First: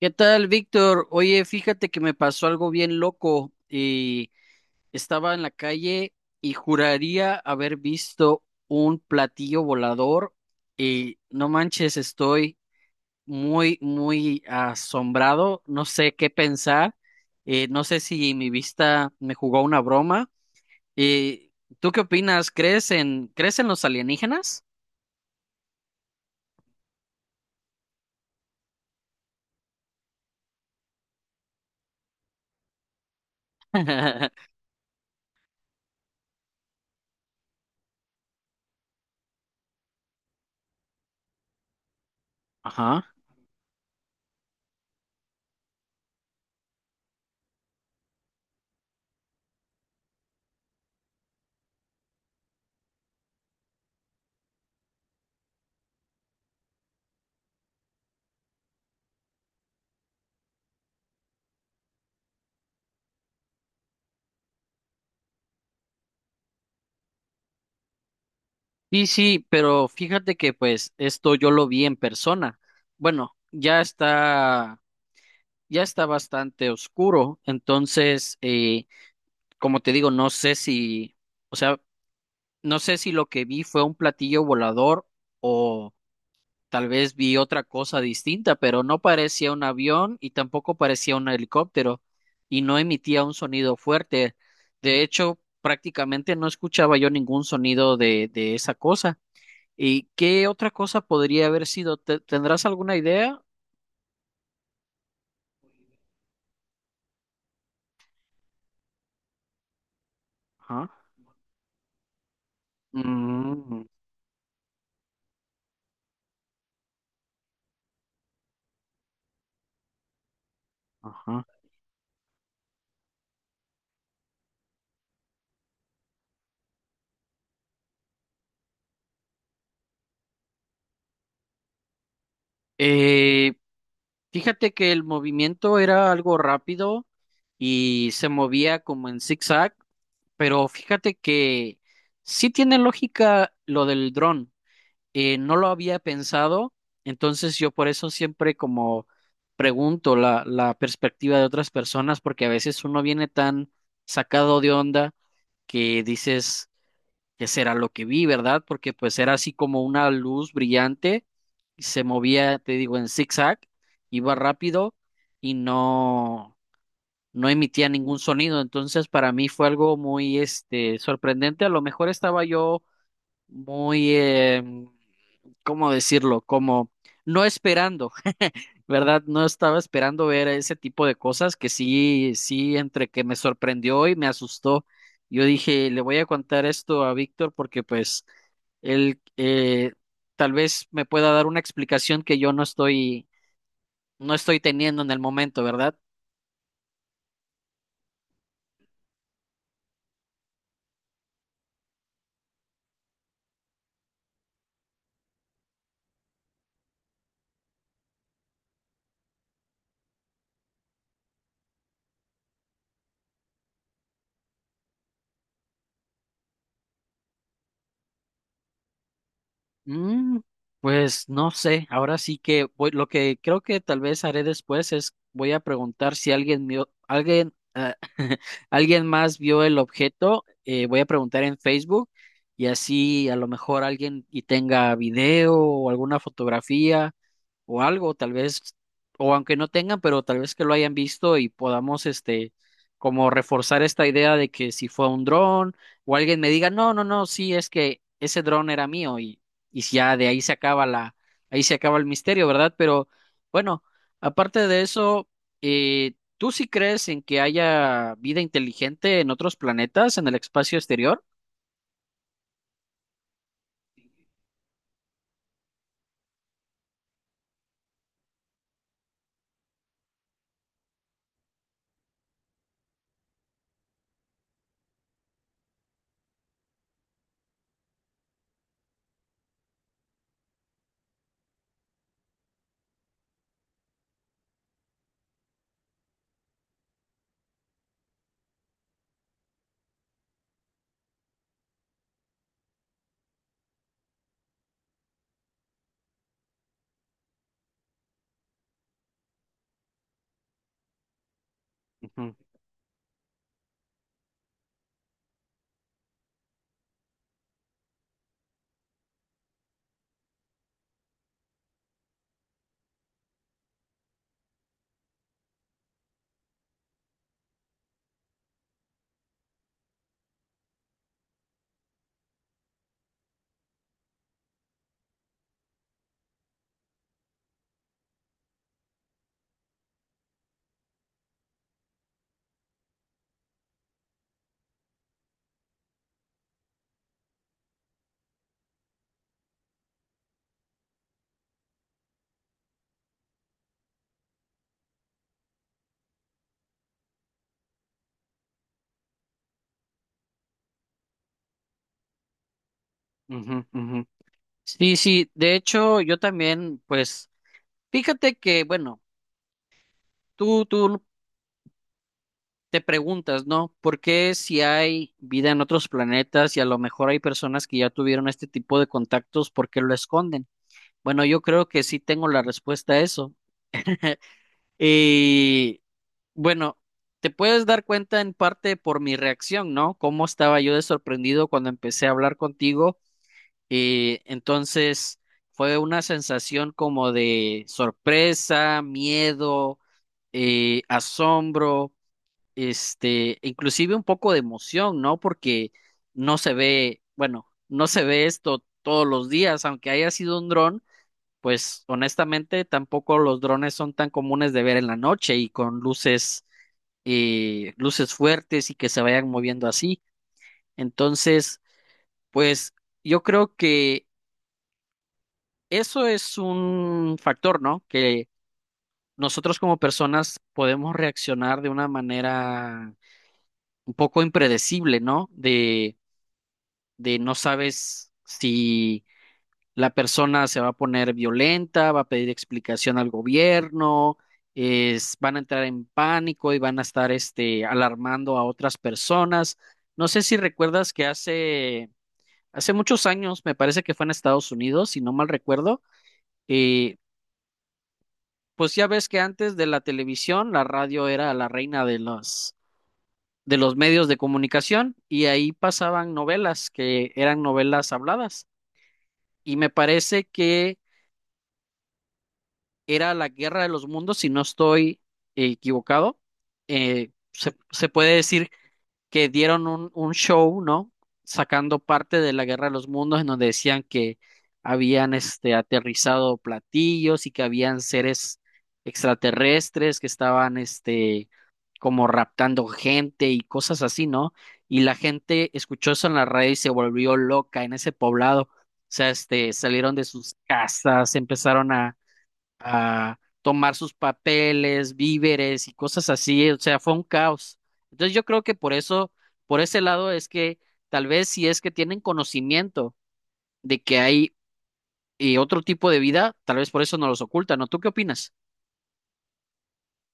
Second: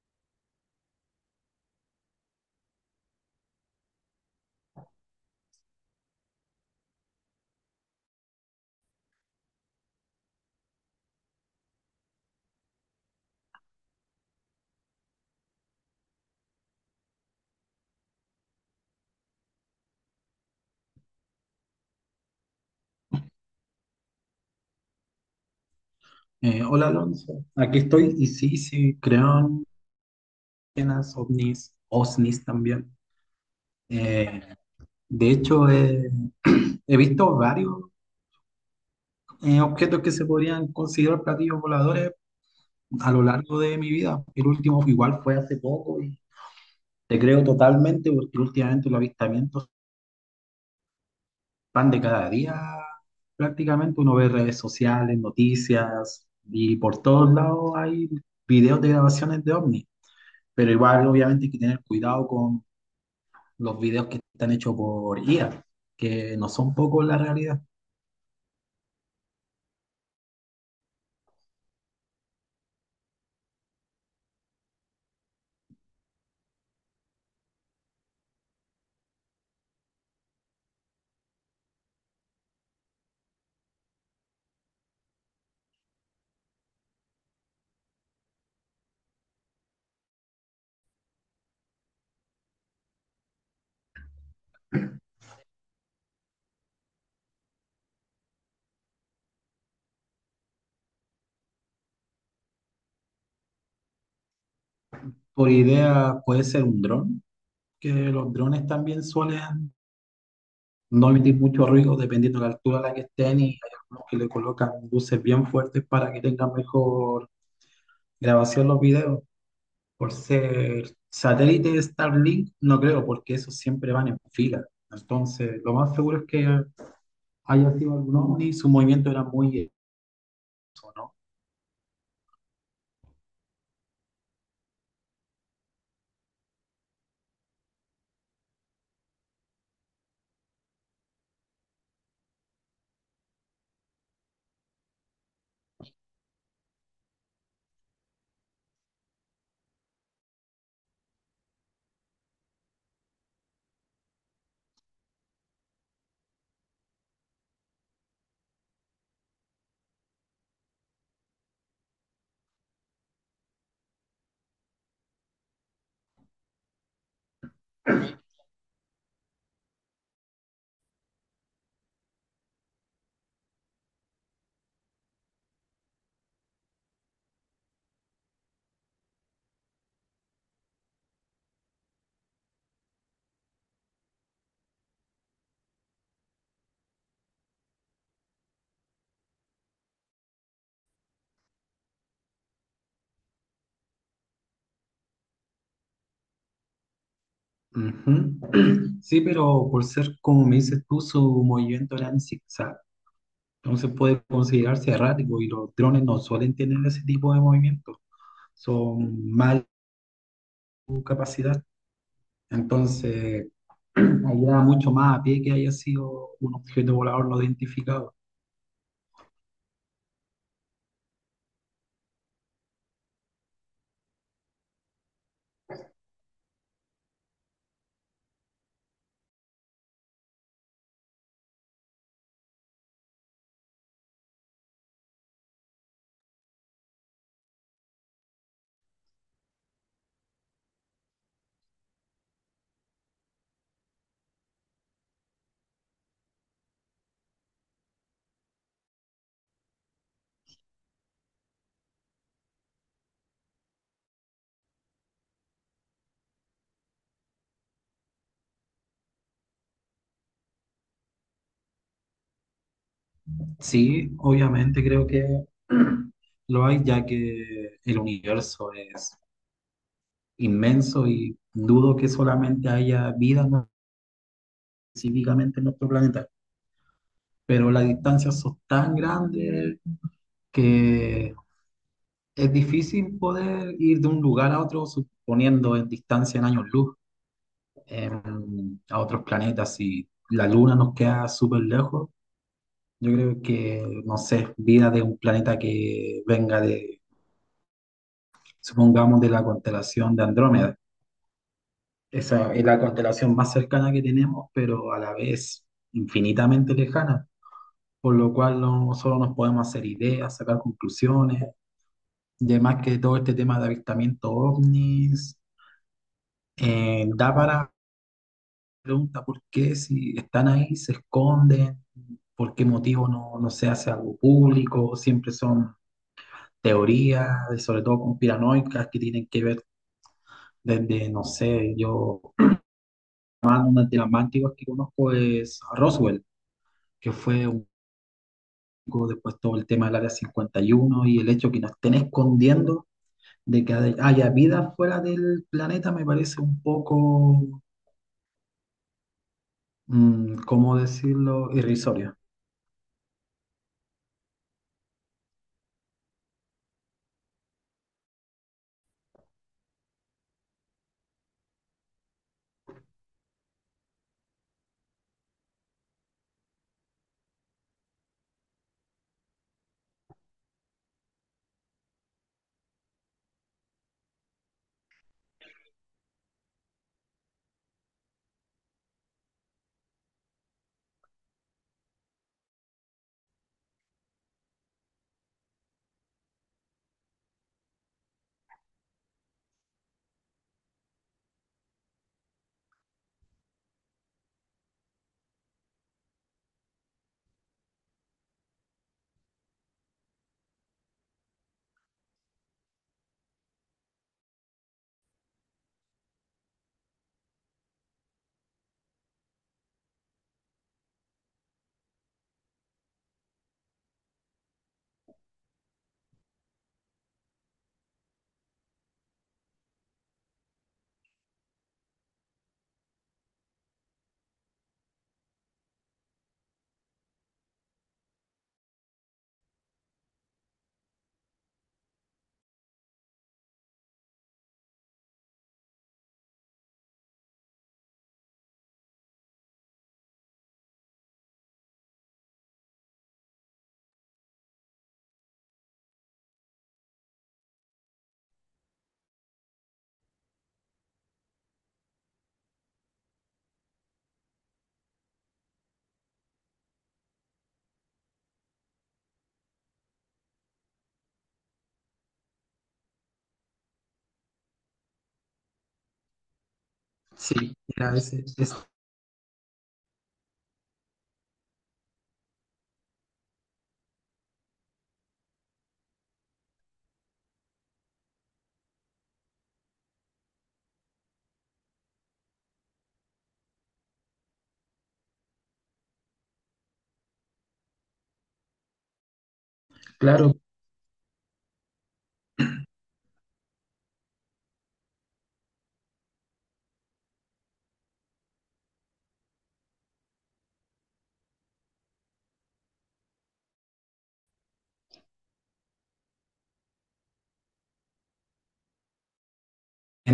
¿Qué tal, Víctor? Oye, fíjate que me pasó algo bien loco y estaba en la calle y juraría haber visto un platillo volador y no manches, estoy muy, muy asombrado, no sé qué pensar, no sé si mi vista me jugó una broma. Eh, ¿Tú qué opinas? ¿Crees en los alienígenas? Hola Alonso, aquí estoy y sí, sí, creo en las ovnis, OSNIs también. Eh, de hecho, he visto varios objetos que se podrían considerar platillos voladores Ajá. a lo largo de mi vida. El último igual fue hace poco y te creo totalmente porque últimamente los avistamientos van de cada día prácticamente. Uno ve redes sociales, noticias y por todos lados hay videos de grabaciones de ovnis. Pero igual, obviamente, hay que tener cuidado con los videos que están hechos por IA, que no son pocos la realidad. Sí, sí, pero fíjate que pues esto yo lo vi en persona. Bueno, ya está bastante oscuro, entonces, como te digo, no sé si, o sea, no sé si lo que vi fue un platillo volador o tal vez vi otra cosa distinta, pero no parecía un avión y tampoco parecía un helicóptero y no emitía un sonido fuerte. De hecho, prácticamente no escuchaba yo ningún sonido de esa cosa. ¿Y qué otra cosa podría haber sido? ¿Tendrás alguna idea? Por idea puede ser un dron, que los drones también suelen Ajá. no emitir mucho ruido dependiendo de la altura a la que estén y hay Mm, algunos que le colocan luces bien fuertes para que tengan mejor grabación los videos. Por ser ajá. satélite de Starlink, no creo, porque esos siempre van en fila. Entonces, lo más seguro es que haya sido algún ovni, su movimiento era muy eso, ¿no? Eh, fíjate que el movimiento era algo rápido y se movía como en zigzag, pero fíjate que sí tiene lógica lo del dron. No lo había pensado, entonces yo por eso siempre como pregunto la perspectiva de otras personas, porque a veces uno viene tan sacado de onda que dices, qué será lo que vi, ¿verdad? Porque pues era así como una luz brillante, y se movía, te digo, en zigzag, iba rápido y no emitía ningún sonido. Entonces, para mí fue algo muy, este, sorprendente. A lo mejor estaba yo muy, ¿cómo decirlo? Como no esperando. ¿Verdad? No estaba esperando ver ese tipo de cosas que sí, sí, entre que me sorprendió y me asustó. Yo dije, le voy a contar esto a Víctor porque pues él tal vez me pueda dar una explicación que yo no estoy teniendo en el momento, ¿verdad? Ujú. Sí, pero por ser, como me dices tú, su movimiento era en zigzag. Entonces puede considerarse errático y los drones no suelen tener ese tipo de movimiento. Son mal su capacidad. Entonces, ayuda mucho más a pie que haya sido un objeto volador no identificado. Mm, pues no sé, ahora sí que lo que creo que tal vez haré después es voy a preguntar si alguien vio, alguien, ah, alguien más vio el objeto, voy a preguntar en Facebook y así a lo mejor alguien y tenga video o alguna fotografía o algo, tal vez, o aunque no tengan, pero tal vez que lo hayan visto y podamos, este, como reforzar esta idea de que si fue un dron o alguien me diga, no, no, no, sí, es que ese dron era mío y si ya de ahí ahí se acaba el misterio, ¿verdad? Pero bueno, aparte de eso, ¿tú sí crees en que haya vida inteligente en otros planetas, en el espacio exterior? Sí, obviamente creo que lo hay, ya que el universo es inmenso y dudo que solamente haya vida específicamente en nuestro planeta. Pero las distancias son tan grandes que es difícil poder ir de un lugar a otro, suponiendo en distancia en años luz, a otros planetas. Si la Luna nos queda súper lejos, yo creo que, no sé, vida de un planeta que venga de supongamos, de la constelación de Andrómeda. Ujú, Esa es la constelación más cercana que tenemos, pero a la vez infinitamente lejana, por lo cual no solo nos podemos hacer ideas, sacar conclusiones, y además que todo este tema de avistamiento ovnis da para pregunta por qué si están ahí, se esconden, por qué motivo no, no se hace algo público, siempre son teorías, sobre todo conspiranoicas, que tienen que ver desde, no sé, yo una de las más antiguas que conozco es Roswell, que fue un poco después todo el tema del Área 51 y uno y el hecho que nos estén escondiendo de que hay- haya vida fuera del planeta me parece un poco, ¿cómo decirlo?, irrisorio. ujú, ujú. Sí, sí, de hecho, yo también, pues, fíjate que, bueno, tú te preguntas, ¿no? ¿Por qué si hay vida en otros planetas y a lo mejor hay personas que ya tuvieron este tipo de contactos, por qué lo esconden? Bueno, yo creo que sí tengo la respuesta a eso. Y bueno, te puedes dar cuenta en parte por mi reacción, ¿no? Cómo estaba yo de sorprendido cuando empecé a hablar contigo. Y entonces fue una sensación como de sorpresa, miedo, asombro. Este, inclusive un poco de emoción, ¿no? Porque no se ve, bueno, no se ve esto todos los días, aunque haya sido un dron, pues honestamente tampoco los drones son tan comunes de ver en la noche y con luces, luces fuertes y que se vayan moviendo así. Entonces, pues yo creo que eso es un factor, ¿no? Que nosotros como personas podemos reaccionar de una manera un poco impredecible, ¿no? De no sabes si la persona se va a poner violenta, va a pedir explicación al gobierno, es, van a entrar en pánico y van a estar este, alarmando a otras personas. No sé si recuerdas que hace muchos años, me parece que fue en Estados Unidos, si no mal recuerdo, eh, pues ya ves que antes de la televisión, la radio era la reina de los, medios de comunicación y ahí pasaban novelas que eran novelas habladas. Y me parece que era la Guerra de los Mundos, si no estoy equivocado. Eh, Sí, se a puede veces decir es que dieron un show, ¿no? Sacando parte de la Guerra de los Mundos, en donde decían que habían este, aterrizado platillos y que habían seres extraterrestres que estaban este, como raptando gente y cosas así, ¿no? Y la gente escuchó eso en la radio y se volvió loca en ese poblado. O sea, este, salieron de sus claro, casas, empezaron a tomar sus papeles, víveres y cosas así, o sea, fue un caos. Entonces yo creo que por eso, por ese lado es que tal vez si es que tienen conocimiento de que hay otro tipo de vida, tal vez por eso no los ocultan, ¿no? ¿Tú qué opinas?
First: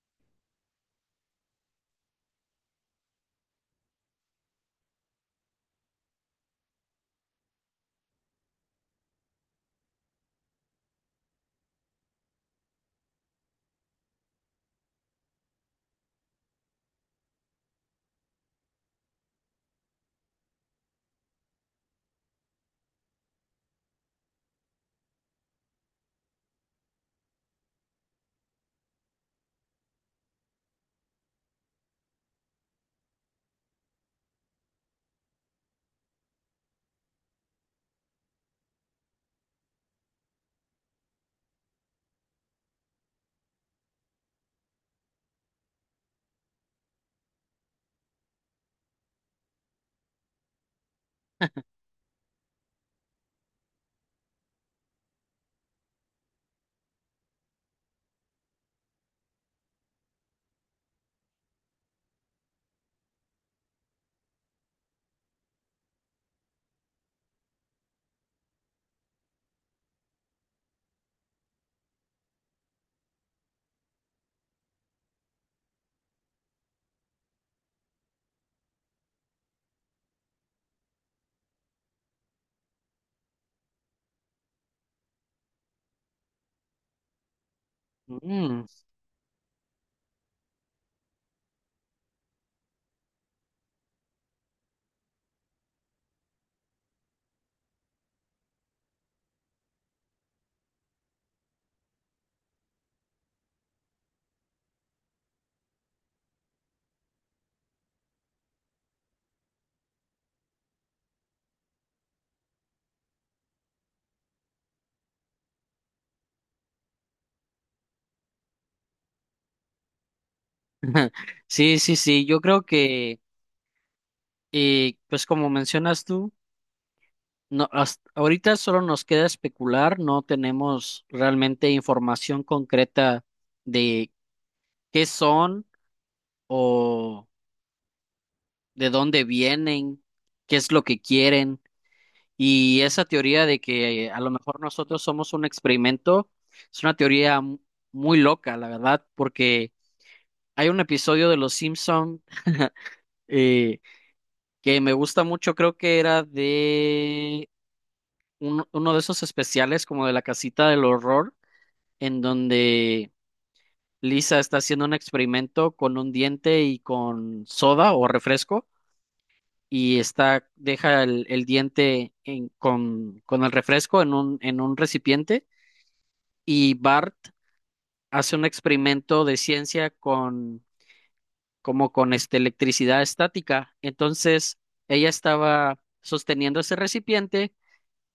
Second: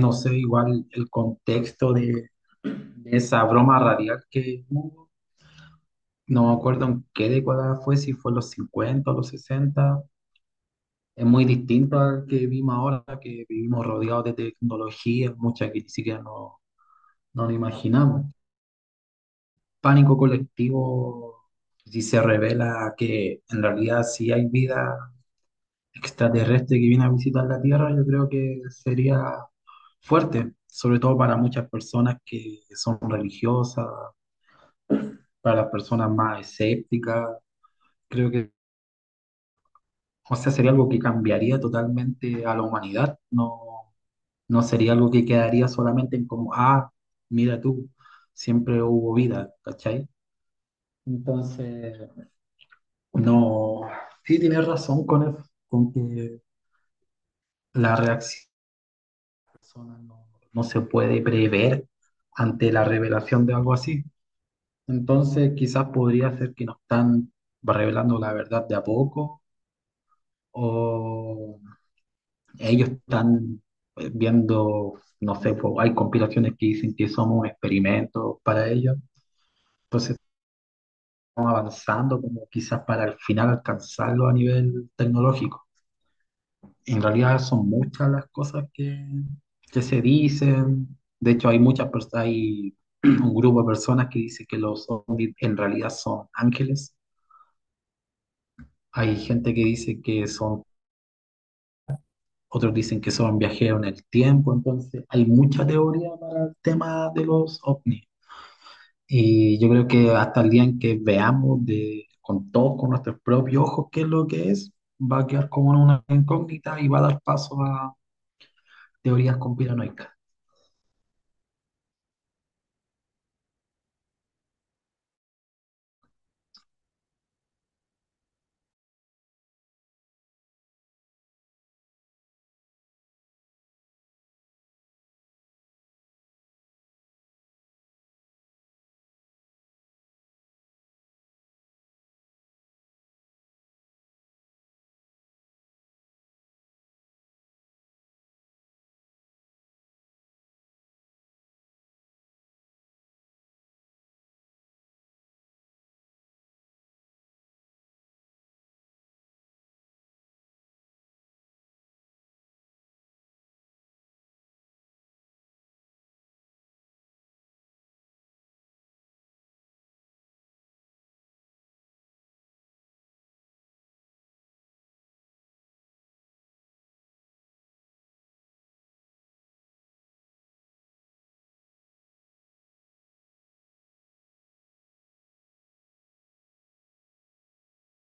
no sé, igual el contexto de esa broma radial que hubo, no me acuerdo en qué década fue, si fue en los 50 o los sesenta. Es muy distinto al que vivimos ahora, que vivimos rodeados de tecnología, muchas que ni siquiera no nos imaginamos. Pánico colectivo, si se revela que en realidad si hay vida extraterrestre que viene a visitar la Tierra, yo creo que sería fuerte, sobre todo para muchas personas que son religiosas, para las personas más escépticas. Creo que, o sea, sería algo que cambiaría totalmente a la humanidad. No, No sería algo que quedaría solamente en como, ah, mira tú, siempre hubo vida, ¿cachai? Entonces, no, sí tienes razón con eso, con que la reacción de la persona no, no se puede prever ante la revelación de algo así. Entonces, quizás podría ser que nos están revelando la verdad de a poco, o ellos están viendo, no sé, po, hay compilaciones que dicen que somos experimentos para ellos. Entonces avanzando como quizás para al final alcanzarlo a nivel tecnológico. En realidad son muchas las Mm. cosas que se dicen. De hecho, hay muchas personas, hay un grupo de personas que dice que los ovnis en realidad son ángeles. Hay gente que dice que son, otros dicen que son viajeros en el tiempo. Entonces, hay mucha teoría para el tema de los ovnis. Y yo creo que hasta el día en que veamos de, con todos, con nuestros propios ojos, qué es lo que es, va a quedar como una incógnita y va a dar paso a teorías conspiranoicas. Sí, sí, sí, yo creo que, pues como mencionas tú, no, hasta ahorita solo nos queda especular, no tenemos realmente información concreta de qué son o de dónde vienen, qué es lo que quieren. Y esa teoría de que a lo mejor nosotros somos un experimento es una teoría muy loca, la verdad, porque hay un episodio de Los Simpson eh, que me gusta mucho, creo que era de uno de esos especiales como de la casita del horror, en donde Lisa está haciendo un experimento con un diente y con soda o refresco y está, deja el diente con el refresco en un recipiente y Bart hace un experimento de ciencia con, como con este, electricidad estática. Entonces, ella estaba sosteniendo ese recipiente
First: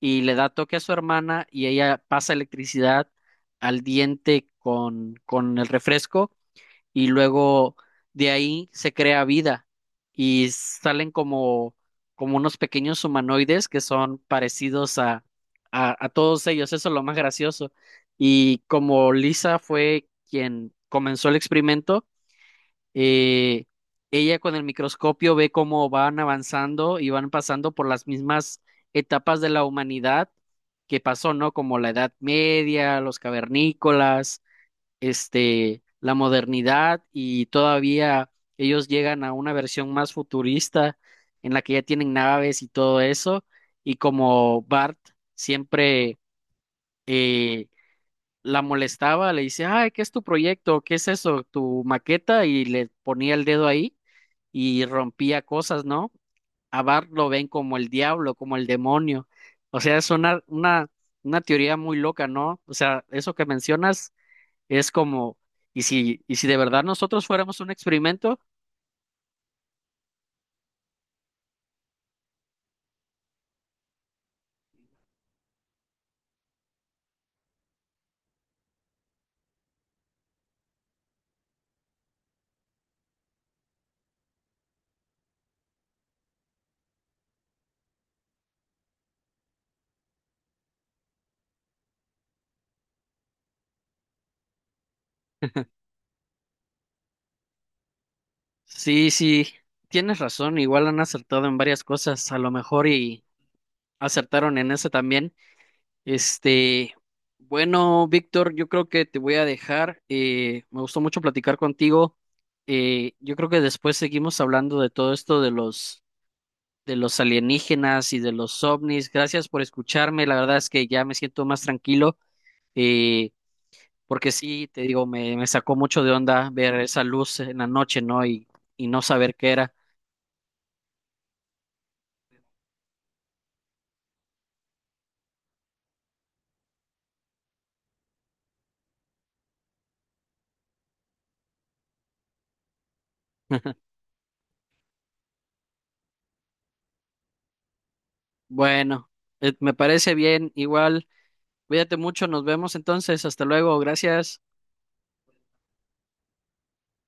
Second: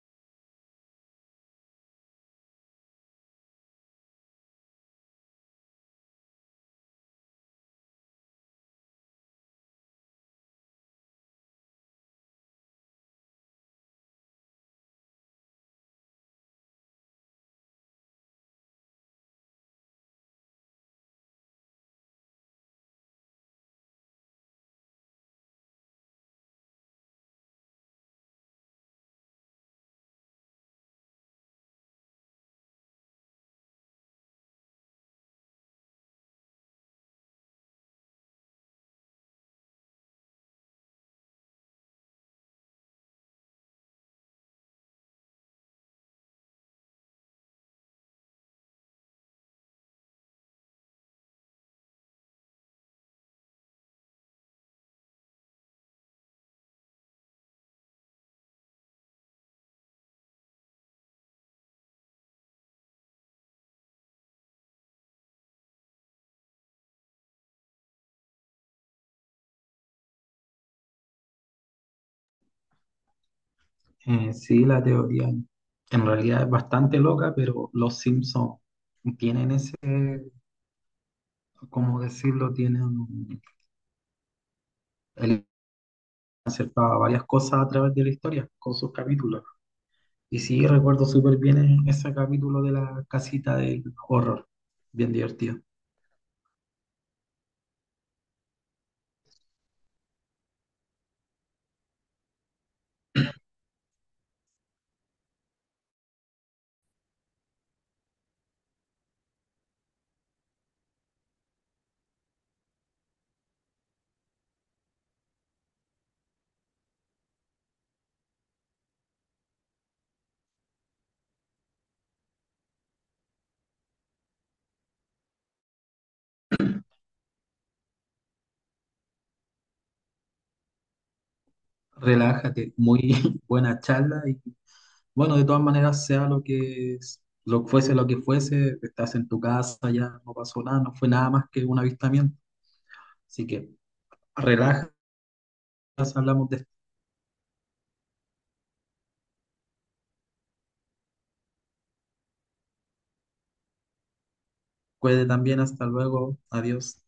y le da toque a su hermana y ella pasa electricidad al diente con el refresco y luego de ahí se crea vida y salen como unos pequeños humanoides que son parecidos a, a todos ellos, eso es lo más gracioso. Y como Lisa fue quien comenzó el experimento, eh, ella con el microscopio ve cómo van avanzando y van pasando por las mismas etapas de la humanidad que pasó, ¿no? Como la Edad Media, los cavernícolas este, la modernidad y todavía ellos llegan a una versión más futurista en la que ya tienen naves y todo eso. Y como Bart siempre eh, la molestaba, le dice, ay, ¿qué es tu proyecto? ¿Qué es eso? ¿Tu maqueta? Y le ponía el dedo ahí y rompía cosas, ¿no? A Bart lo ven como el diablo, como el demonio. O sea, es una teoría muy loca, ¿no? O sea, eso que mencionas es como, y si de verdad nosotros fuéramos un experimento, Sí, la teoría en realidad es bastante loca, pero los Simpsons tienen ese, ¿cómo decirlo? Tienen, él acercaba varias cosas a través de la historia con sus capítulos. Y sí, recuerdo súper bien ese capítulo de la casita del horror, bien divertido. sí, sí, tienes razón, igual han acertado en varias cosas, a lo mejor y acertaron en esa también. Este, bueno, Víctor, yo creo que te voy a dejar, me gustó mucho platicar contigo. Yo creo que después seguimos hablando de todo esto de los, alienígenas y de los ovnis. Gracias por escucharme, la verdad es que ya me siento más tranquilo. eh, Porque sí, te digo, me sacó mucho de onda ver esa luz en la noche, ¿no? Y no saber qué era. Relájate, muy buena charla y bueno, de todas maneras, sea lo que fuese, estás en tu casa, ya no pasó nada, no fue nada más que un avistamiento. Así que relájate, hablamos Bueno, me parece bien, igual, cuídate mucho, nos vemos entonces, hasta luego, gracias. después también, hasta luego, adiós.